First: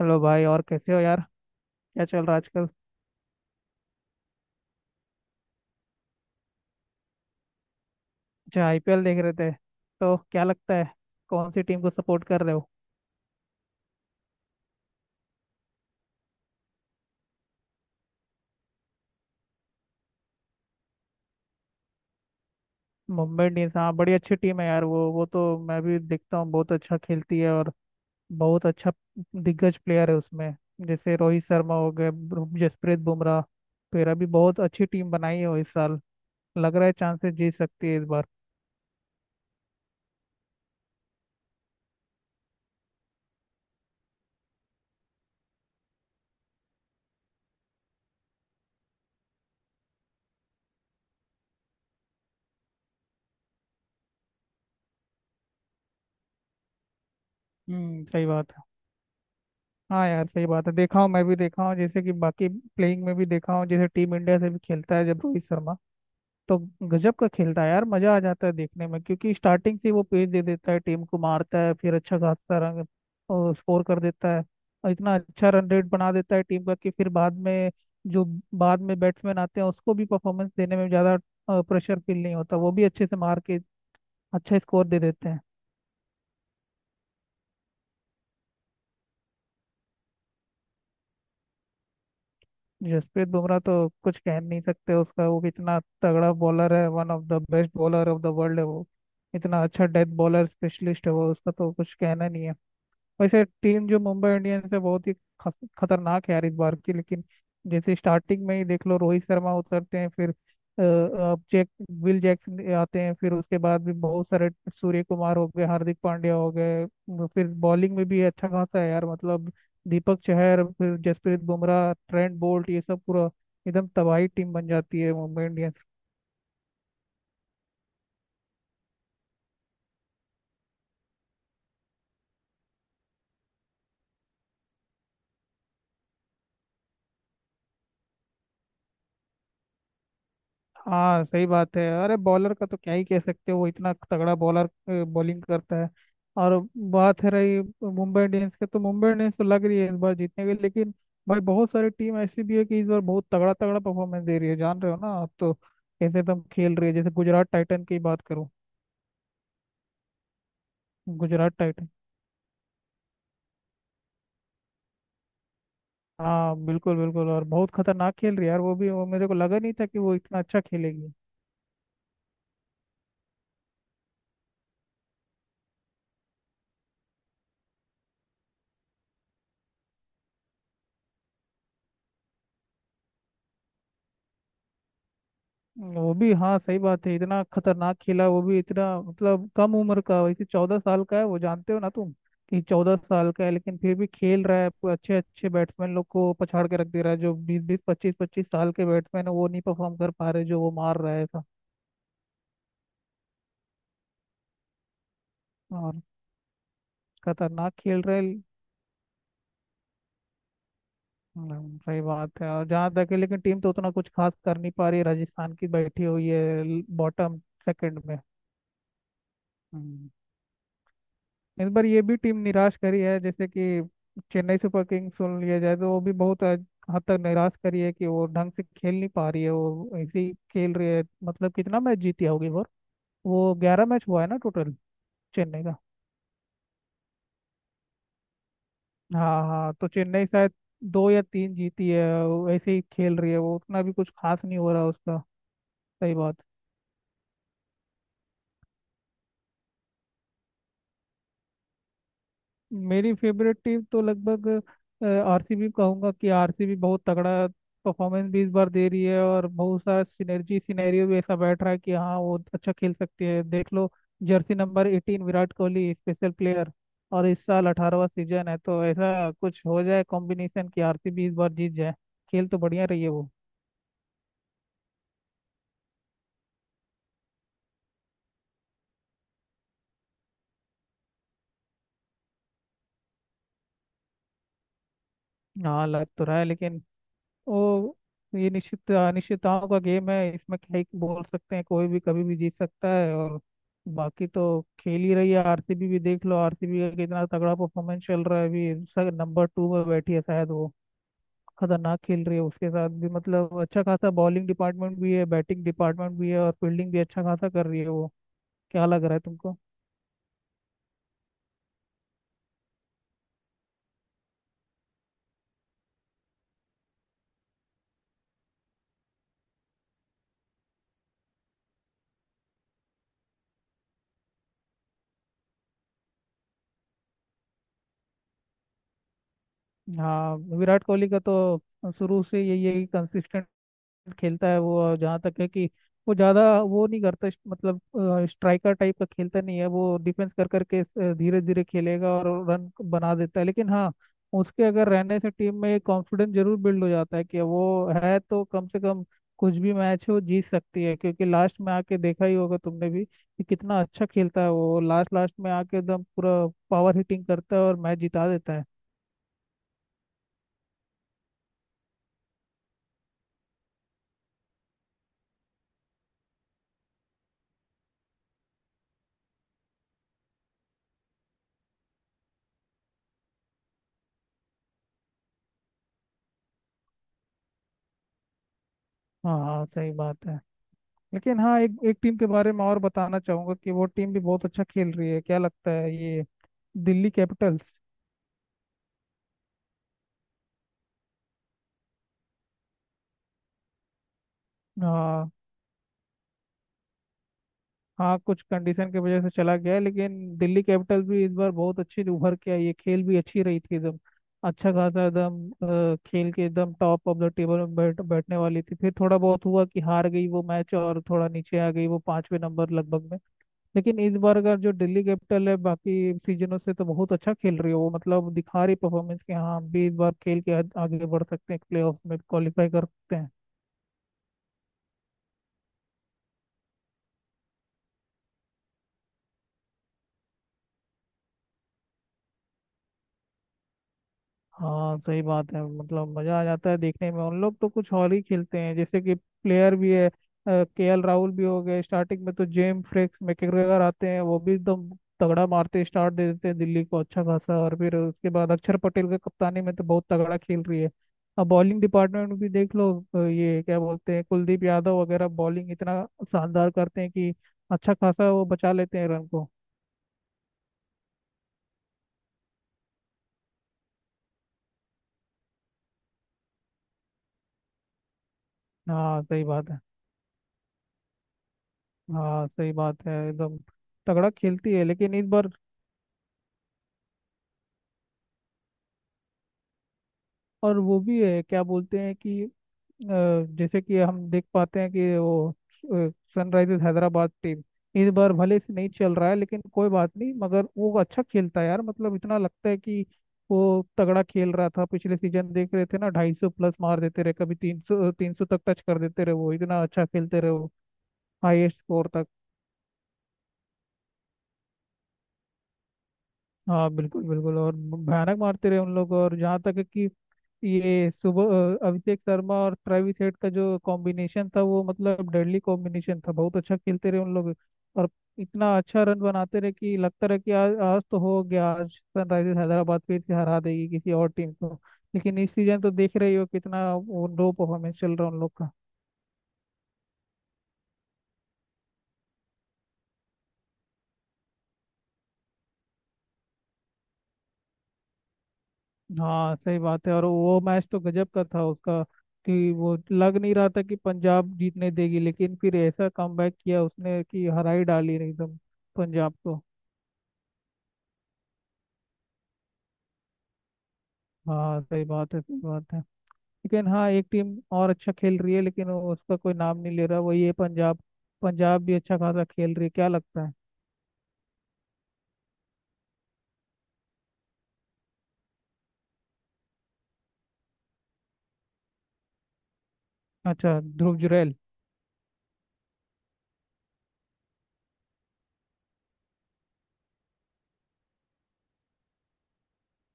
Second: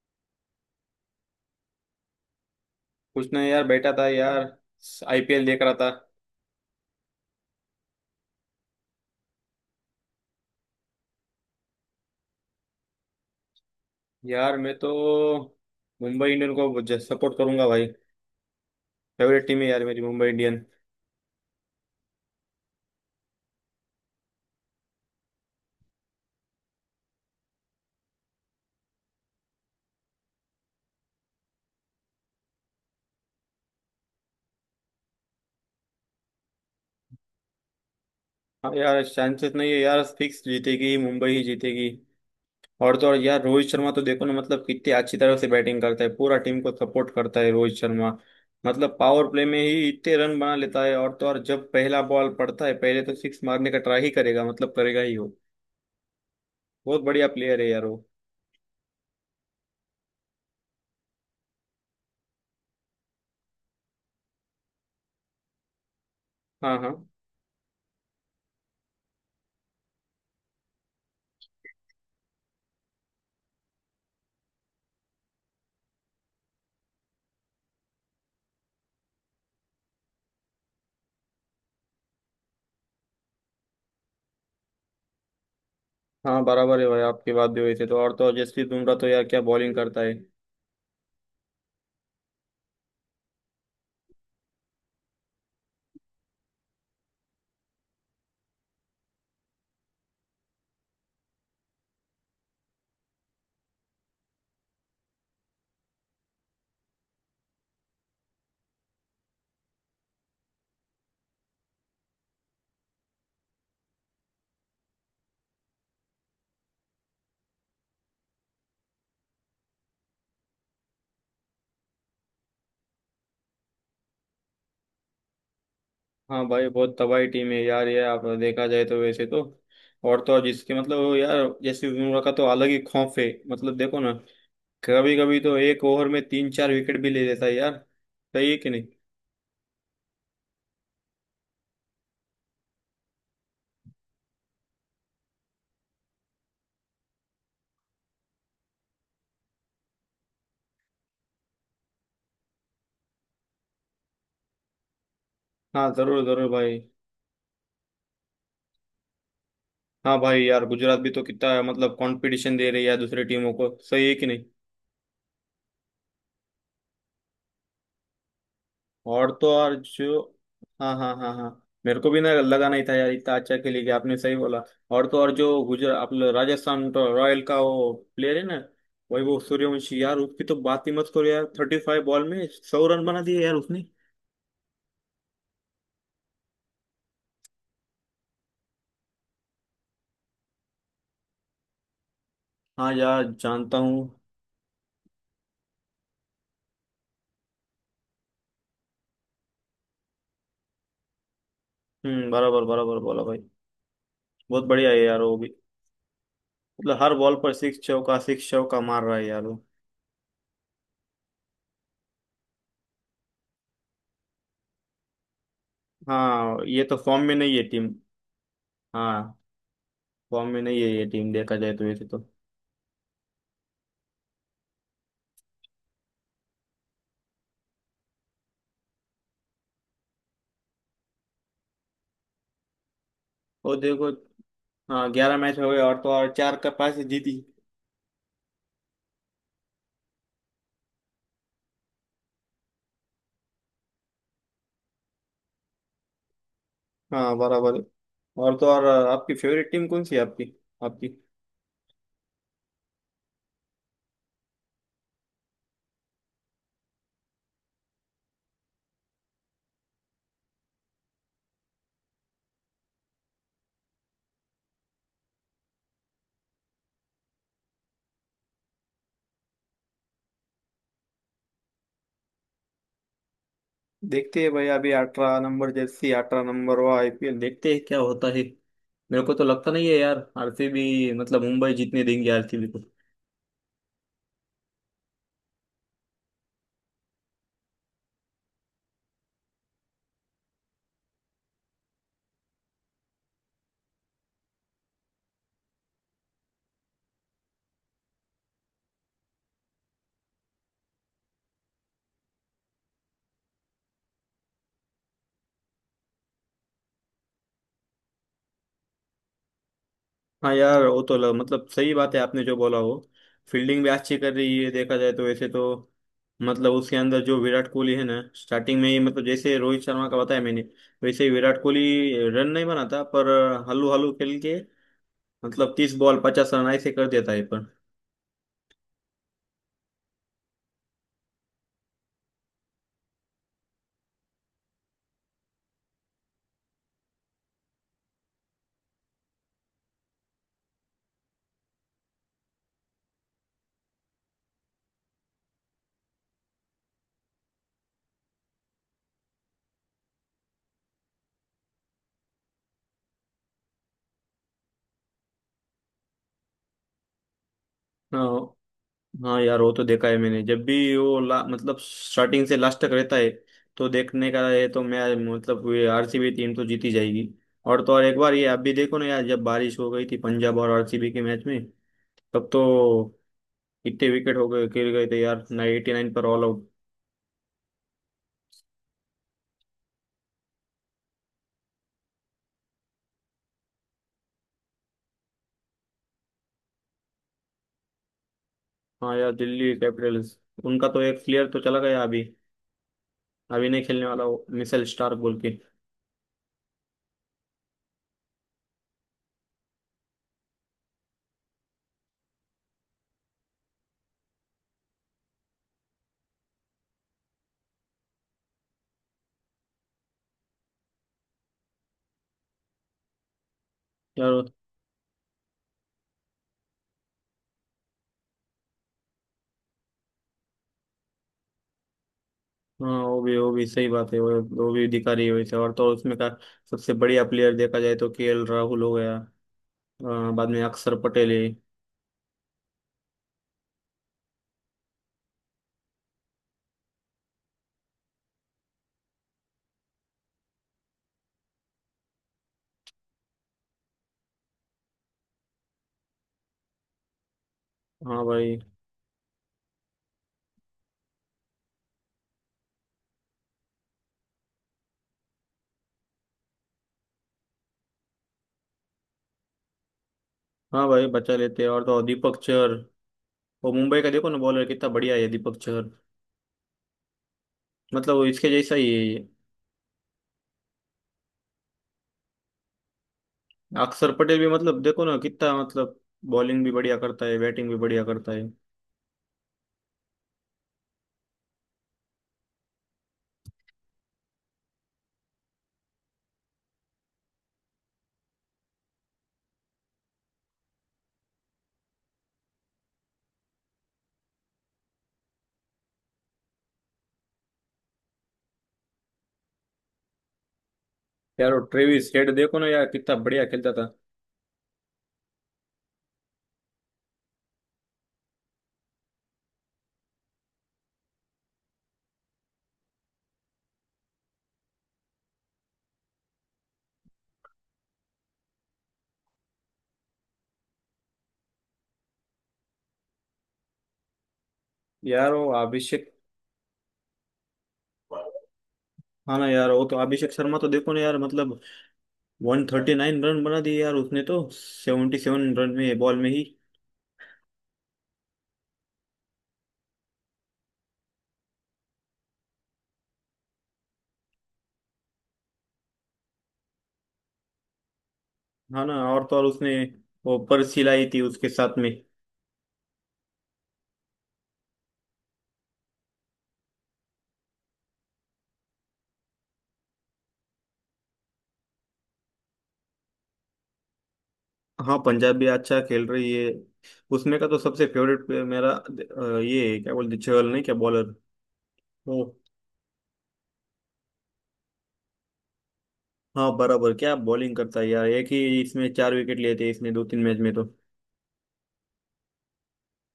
Hello भाई, और कैसे हो यार। क्या चल रहा है आजकल। कुछ नहीं यार, बैठा था यार। आईपीएल देख रहा था। अच्छा, आईपीएल देख रहे थे। तो क्या लगता है, कौन सी टीम को सपोर्ट कर रहे हो। यार मैं तो मुंबई इंडियन को सपोर्ट करूंगा भाई। फेवरेट टीम है यार मेरी मुंबई इंडियन। मुंबई इंडियंस, हाँ, बड़ी अच्छी टीम है यार, वो तो मैं भी देखता हूँ, बहुत अच्छा खेलती है, और बहुत अच्छा दिग्गज प्लेयर है उसमें। जैसे रोहित शर्मा हो गए, जसप्रीत बुमराह, तो ये भी बहुत अच्छी टीम बनाई है वो इस साल। लग रहा है चांसेस जीत सकती है इस बार। हाँ यार, चांसेस नहीं है यार, फिक्स जीतेगी, मुंबई ही जीतेगी। और तो और यार, रोहित शर्मा तो देखो ना, मतलब कितनी अच्छी तरह से बैटिंग करता है, पूरा टीम को सपोर्ट करता है रोहित शर्मा। मतलब पावर प्ले में ही इतने रन बना लेता है। और तो और जब पहला बॉल पड़ता है, पहले तो सिक्स मारने का ट्राई ही करेगा, मतलब करेगा ही वो। बहुत बढ़िया प्लेयर है यार वो। सही बात है। हाँ यार सही बात है, देखा हूँ, मैं भी देखा हूँ, जैसे कि बाकी प्लेइंग में भी देखा हूँ, जैसे टीम इंडिया से भी खेलता है जब रोहित शर्मा, तो हाँ हाँ। गजब का खेलता है यार, मजा आ जाता है देखने में क्योंकि स्टार्टिंग से ही वो पेस दे देता है टीम को, मारता है फिर अच्छा खासा रन स्कोर कर देता है। और इतना अच्छा रन रेट बना देता है टीम का कि फिर बाद में, जो बाद में बैट्समैन आते हैं उसको भी परफॉर्मेंस देने में ज्यादा प्रेशर फील नहीं होता, वो भी अच्छे से मार के अच्छा स्कोर दे देते हैं। हाँ बराबर है भाई, आपकी बात भी हुई थी तो। और तो जसप्रीत बुमराह तो यार क्या बॉलिंग करता है। जसप्रीत बुमराह तो कुछ कह नहीं सकते उसका, वो कितना तगड़ा बॉलर है, one of the best bowler of the world है वो। इतना अच्छा डेथ बॉलर स्पेशलिस्ट है वो, उसका तो कुछ कहना नहीं है। वैसे टीम जो मुंबई इंडियंस है बहुत ही खतरनाक है यार इस बार की। लेकिन जैसे स्टार्टिंग में ही देख लो, रोहित शर्मा उतरते हैं, फिर अ, अ, जैक विल जैक्सन आते हैं, फिर उसके बाद भी बहुत सारे, सूर्य कुमार हो गए, हार्दिक पांड्या हो गए। वो फिर बॉलिंग में भी अच्छा खासा है यार मतलब, दीपक चहर फिर जसप्रीत बुमराह ट्रेंट बोल्ट, ये सब पूरा एकदम तबाही टीम बन जाती है मुंबई इंडियंस। हाँ भाई, बहुत तबाही टीम है यार ये, आप देखा जाए तो वैसे तो। और तो और जिसके मतलब वो, यार जसप्रीत बुमराह का तो अलग ही खौफ है। मतलब देखो ना, कभी कभी तो एक ओवर में तीन चार विकेट भी ले लेता है यार। सही है कि नहीं। हाँ सही बात है, अरे बॉलर का तो क्या ही कह सकते हो, वो इतना तगड़ा बॉलर बॉलिंग करता है। और बात है रही मुंबई इंडियंस के, तो मुंबई इंडियंस तो लग रही है इस बार जीतने के। लेकिन भाई बहुत सारी टीम ऐसी भी है कि इस बार बहुत तगड़ा तगड़ा परफॉर्मेंस दे रही है, जान रहे हो ना आप, तो हाँ कैसे जरूर एकदम जरूर खेल भाई। रही है, जैसे गुजरात टाइटन की बात करूँ। हाँ भाई यार, गुजरात भी तो गुजरात कितना टाइटन, मतलब कंपटीशन दे रही है यार दूसरी टीमों को, सही है कि नहीं। हाँ, बिल्कुल बिल्कुल, और बहुत खतरनाक खेल रही है यार वो भी, वो मेरे और को तो लगा नहीं और था कि वो जो। इतना अच्छा हाँ खेलेगी। हाँ हाँ हाँ। मेरे को भी ना लगा नहीं था यार, इतना अच्छा खेली कि आपने सही बोला। और तो और जो गुजरात आप लोग, राजस्थान तो रॉयल का वो प्लेयर है ना, वैभव सूर्यवंशी यार, उसकी तो बात ही मत करो यार, 35 बॉल में 100 रन बना दिए यार उसने। वो भी हाँ सही बात है, इतना खतरनाक खेला वो भी, इतना मतलब कम उम्र का, वैसे 14 साल का है वो, जानते हो ना तुम कि हाँ चौदह यार साल का है, लेकिन जानता फिर हूँ। भी खेल रहा है, पूरे अच्छे अच्छे बैट्समैन लोग को पछाड़ के रख दे रहा है। जो 20 20 25 25 साल के बैट्समैन है वो नहीं परफॉर्म कर पा रहे, जो वो मार रहा है था, हम्म, बराबर बराबर बोला भाई। बहुत बढ़िया है यार वो भी। और मतलब हर बॉल पर खतरनाक खेल रहे। सिक्स चौका मार रहा है यार वो। सही बात है, और जहाँ तक है, लेकिन टीम तो उतना कुछ खास कर नहीं पा रही है राजस्थान की, बैठी हुई हाँ है ये तो फॉर्म में बॉटम नहीं है टीम। सेकंड में। हाँ। हम्म, फॉर्म में नहीं है ये टीम, देखा इस जाए तो बार ये वैसे भी तो। टीम निराश करी है, जैसे कि चेन्नई सुपर किंग्स सुन लिया जाए तो वो भी बहुत हद हद तक निराश करी है कि वो ढंग से खेल नहीं पा रही है, वो ऐसे ही खेल रही है, मतलब कितना मैच जीती होगी वो। वो और 11 मैच देखो। हुआ है ना टोटल। हाँ, 11 मैच चेन्नई हो का, गए और तो और चार का पास जीती। हाँ हाँ, तो चेन्नई शायद दो या तीन जीती है, वो ऐसे ही खेल रही है, वो उतना भी कुछ खास नहीं हो रहा उसका, सही बात। हाँ बराबर है। और तो और आपकी फेवरेट टीम कौन सी है आपकी? आपकी? मेरी फेवरेट टीम तो लगभग आरसीबी कहूंगा, कि आरसीबी बहुत तगड़ा परफॉर्मेंस भी इस बार दे रही है, और बहुत सारा सिनर्जी सिनेरियो भी ऐसा बैठ रहा है कि हाँ वो अच्छा खेल सकती है, देख लो jersey number 18 Virat Kohli, special player, और इस साल 18वाँ सीजन है, तो ऐसा कुछ हो जाए कॉम्बिनेशन कि आरसीबी इस बार जीत जाए। खेल तो बढ़िया रही है वो। देखते हैं भाई, अभी 18 नंबर जर्सी, 18 नंबर वो आईपीएल, देखते हैं क्या होता है। मेरे को तो लगता नहीं है यार आरसीबी, मतलब मुंबई जीतने देंगे आरसीबी। हाँ लग तो रहा है, लेकिन ओ, ये निश्चित अनिश्चितताओं का गेम है, इसमें क्या ही बोल सकते हैं, कोई भी कभी भी जीत सकता है। और बाकी तो खेल ही रही है आरसीबी भी, देख लो आरसीबी का कितना तगड़ा परफॉर्मेंस चल रहा है अभी, सर नंबर 2 में बैठी है शायद वो, खतरनाक खेल रही है। उसके साथ भी मतलब अच्छा खासा बॉलिंग डिपार्टमेंट भी है, बैटिंग डिपार्टमेंट भी है, और फील्डिंग भी अच्छा खासा कर रही है वो। क्या लग रहा है तुमको। हाँ यार वो तो मतलब सही बात है आपने जो बोला वो। फील्डिंग भी अच्छी कर रही है देखा जाए तो वैसे तो। मतलब उसके अंदर जो विराट कोहली है ना, स्टार्टिंग में ही, मतलब जैसे रोहित शर्मा का बताया मैंने, वैसे ही विराट कोहली रन नहीं बनाता पर, हल्लू हल्लू खेल के, मतलब 30 बॉल 50 रन ऐसे कर देता है पर। हाँ विराट कोहली का तो शुरू से यही है कि कंसिस्टेंट खेलता है वो, और जहाँ तक है कि वो ज़्यादा वो नहीं करता, मतलब स्ट्राइकर टाइप का खेलता नहीं है वो, डिफेंस कर करके धीरे धीरे खेलेगा और रन बना देता है। लेकिन हाँ, उसके अगर रहने से टीम में कॉन्फिडेंस जरूर बिल्ड हो जाता है, कि वो है तो कम से कम कुछ भी मैच है वो जीत सकती है, क्योंकि लास्ट में आके देखा ही होगा तुमने भी कि कितना अच्छा खेलता है वो, लास्ट लास्ट में आके एकदम पूरा पावर हिटिंग करता है और मैच जिता देता हाँ। है। हाँ यार वो तो देखा है मैंने, जब भी वो मतलब स्टार्टिंग से लास्ट तक रहता है, तो देखने का है, तो मैं मतलब ये आरसीबी टीम तो जीती जाएगी। और तो और एक बार ये आप भी देखो ना यार, जब बारिश हो गई थी पंजाब और आरसीबी के मैच में, तब तो इतने विकेट हो गए, गिर गए थे यार, 89 पर ऑल आउट। हाँ हाँ सही बात है। लेकिन हाँ, एक एक टीम के बारे में और बताना चाहूंगा कि वो टीम भी बहुत अच्छा खेल रही है, क्या लगता है, ये दिल्ली कैपिटल्स। हाँ यार, दिल्ली कैपिटल्स। उनका तो एक प्लेयर तो चला गया अभी, अभी नहीं खेलने वाला वो, मिशेल स्टार्क हाँ, बोल के। हाँ, कुछ कंडीशन की वजह से चला गया है, लेकिन दिल्ली कैपिटल्स भी इस बार बहुत अच्छी उभर के आई है, खेल भी अच्छी रही थी एकदम, अच्छा खासा एकदम खेल के एकदम टॉप ऑफ द टेबल में बैठने वाली थी, फिर थोड़ा बहुत हुआ कि हार गई वो मैच और थोड़ा नीचे आ गई वो, 5वें नंबर लगभग में। लेकिन इस बार यार का जो दिल्ली कैपिटल है बाकी सीजनों से तो बहुत अच्छा खेल रही है वो, मतलब दिखा रही परफॉर्मेंस कि हाँ हम भी इस बार खेल के आगे बढ़ सकते हैं, प्लेऑफ्स में क्वालिफाई कर हाँ, सकते हैं। वो भी सही बात है वो। वो भी दिखा रही है वैसे। और तो उसमें का सबसे बढ़िया प्लेयर देखा जाए तो केएल राहुल हो गया, बाद में अक्षर पटेल है। हाँ सही बात है, मतलब मजा आ जाता है देखने में, उन लोग तो कुछ और ही खेलते हैं, जैसे कि प्लेयर भी है, के एल राहुल भी हो गए, स्टार्टिंग में तो जेम फ्रिक्स मैकग्रेगर आते हैं, वो भी एकदम तगड़ा मारते स्टार्ट दे देते हैं दिल्ली को अच्छा खासा, और फिर हाँ उसके बाद भाई। अक्षर पटेल के कप्तानी में तो बहुत तगड़ा खेल रही है। अब बॉलिंग डिपार्टमेंट भी देख लो, ये क्या बोलते हैं, कुलदीप यादव वगैरह, बॉलिंग इतना शानदार करते हैं कि अच्छा खासा वो बचा लेते हैं रन को। हाँ भाई, बचा लेते हैं और तो और दीपक चहर वो मुंबई का, देखो ना बॉलर कितना बढ़िया है दीपक चहर, मतलब वो इसके जैसा ही है हाँ ये। सही बात है, हाँ सही बात है, एकदम अक्षर तगड़ा पटेल भी खेलती मतलब है, देखो लेकिन ना इस बार। कितना मतलब बॉलिंग भी बढ़िया करता है, बैटिंग भी बढ़िया करता है। और वो भी है क्या बोलते हैं कि, अ, जैसे कि हम देख पाते हैं कि वो सनराइजर्स हैदराबाद टीम इस बार भले से नहीं चल रहा है, लेकिन कोई बात नहीं, मगर वो अच्छा खेलता है यार, मतलब इतना लगता है कि वो तगड़ा खेल रहा था पिछले सीजन, देख रहे थे ना, 250 प्लस मार देते रहे, कभी 300 300 तक टच कर देते रहे, वो इतना अच्छा खेलते रहे वो, यार वो हाईएस्ट स्कोर ट्रेविस तक। हेड देखो ना यार कितना बढ़िया खेलता था। हाँ बिल्कुल बिल्कुल, और भयानक मारते रहे उन लोग, और जहाँ तक है कि ये सुबह अभिषेक शर्मा और ट्रेविस हेड का जो कॉम्बिनेशन था, वो मतलब डेडली कॉम्बिनेशन था, बहुत अच्छा खेलते रहे उन लोग, और इतना अच्छा रन बनाते रहे कि लगता रहा कि आज आज तो हो गया, आज सनराइजर्स हैदराबाद फिर से हरा देगी किसी और टीम को। यार लेकिन वो इस सीजन तो अभिषेक। देख रही हो कितना वो लो परफॉर्मेंस चल रहा है उन लोग का। हाँ ना यार, वो तो अभिषेक शर्मा तो देखो ना यार, मतलब 139 रन बना दिए यार उसने तो, 77 रन में बॉल में ही। हाँ सही बात है, और वो मैच तो गजब का था उसका, कि वो लग नहीं रहा था कि पंजाब जीतने देगी, लेकिन फिर ऐसा कमबैक किया उसने कि हरा ही डाली एकदम हाँ ना, और पंजाब तो और को। उसने वो पर्ची लाई थी उसके साथ में। हाँ सही बात है, सही बात है। लेकिन हाँ एक टीम और अच्छा खेल रही है, लेकिन उसका कोई नाम नहीं ले रहा वो, ये पंजाब, पंजाब भी अच्छा खासा खेल रही है, क्या लगता है। हाँ पंजाब भी अच्छा खेल रही है। उसमें का तो सबसे फेवरेट प्लेयर मेरा, ये है, क्या बोलते, चहल, नहीं क्या बॉलर वो। अच्छा, ध्रुव जुरैल। हाँ बराबर, क्या बॉलिंग करता है यार, एक ही इसमें चार विकेट लिए थे इसने दो तीन मैच में तो।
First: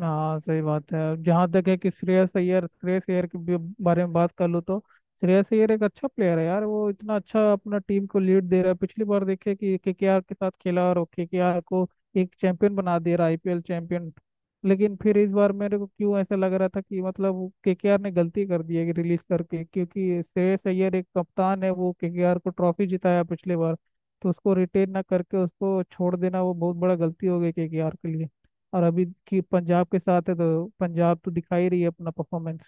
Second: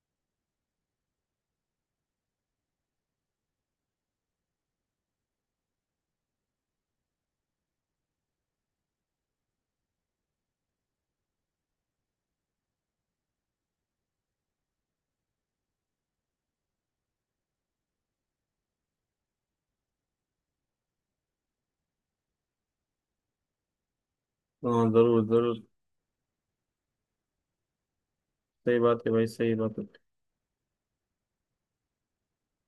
हाँ सही बात है, जहाँ तक है कि श्रेयस अय्यर, श्रेयस अय्यर के भी बारे में बात कर लूँ तो श्रेयस अय्यर एक अच्छा प्लेयर है यार वो, इतना अच्छा अपना टीम को लीड दे रहा है, पिछली बार देखे कि केकेआर के साथ खेला और केकेआर को एक चैंपियन बना दे रहा, आईपीएल चैंपियन। लेकिन फिर इस बार मेरे को क्यों ऐसा लग रहा था कि मतलब केकेआर ने गलती कर दी है रिलीज करके, क्योंकि श्रेयस अय्यर एक कप्तान है, वो केकेआर को ट्रॉफी जिताया पिछले बार, तो उसको हाँ रिटेन ना जरूर करके जरूर, उसको छोड़ देना वो बहुत बड़ा गलती हो गई केकेआर के लिए। सही और बात अभी है भाई, की सही बात है। पंजाब के साथ है, तो पंजाब तो दिखा ही रही है अपना परफॉर्मेंस।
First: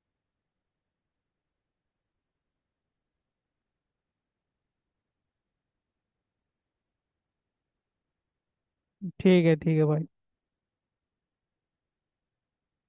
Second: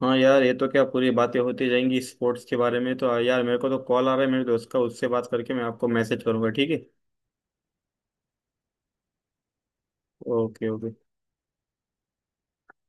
हाँ यार, ये तो क्या पूरी बातें होती जाएंगी स्पोर्ट्स के बारे में, तो यार मेरे को तो कॉल आ रहा है मेरे दोस्त का, उससे बात करके मैं आपको मैसेज करूंगा, ठीक है? ठीक है भाई। Okay okay.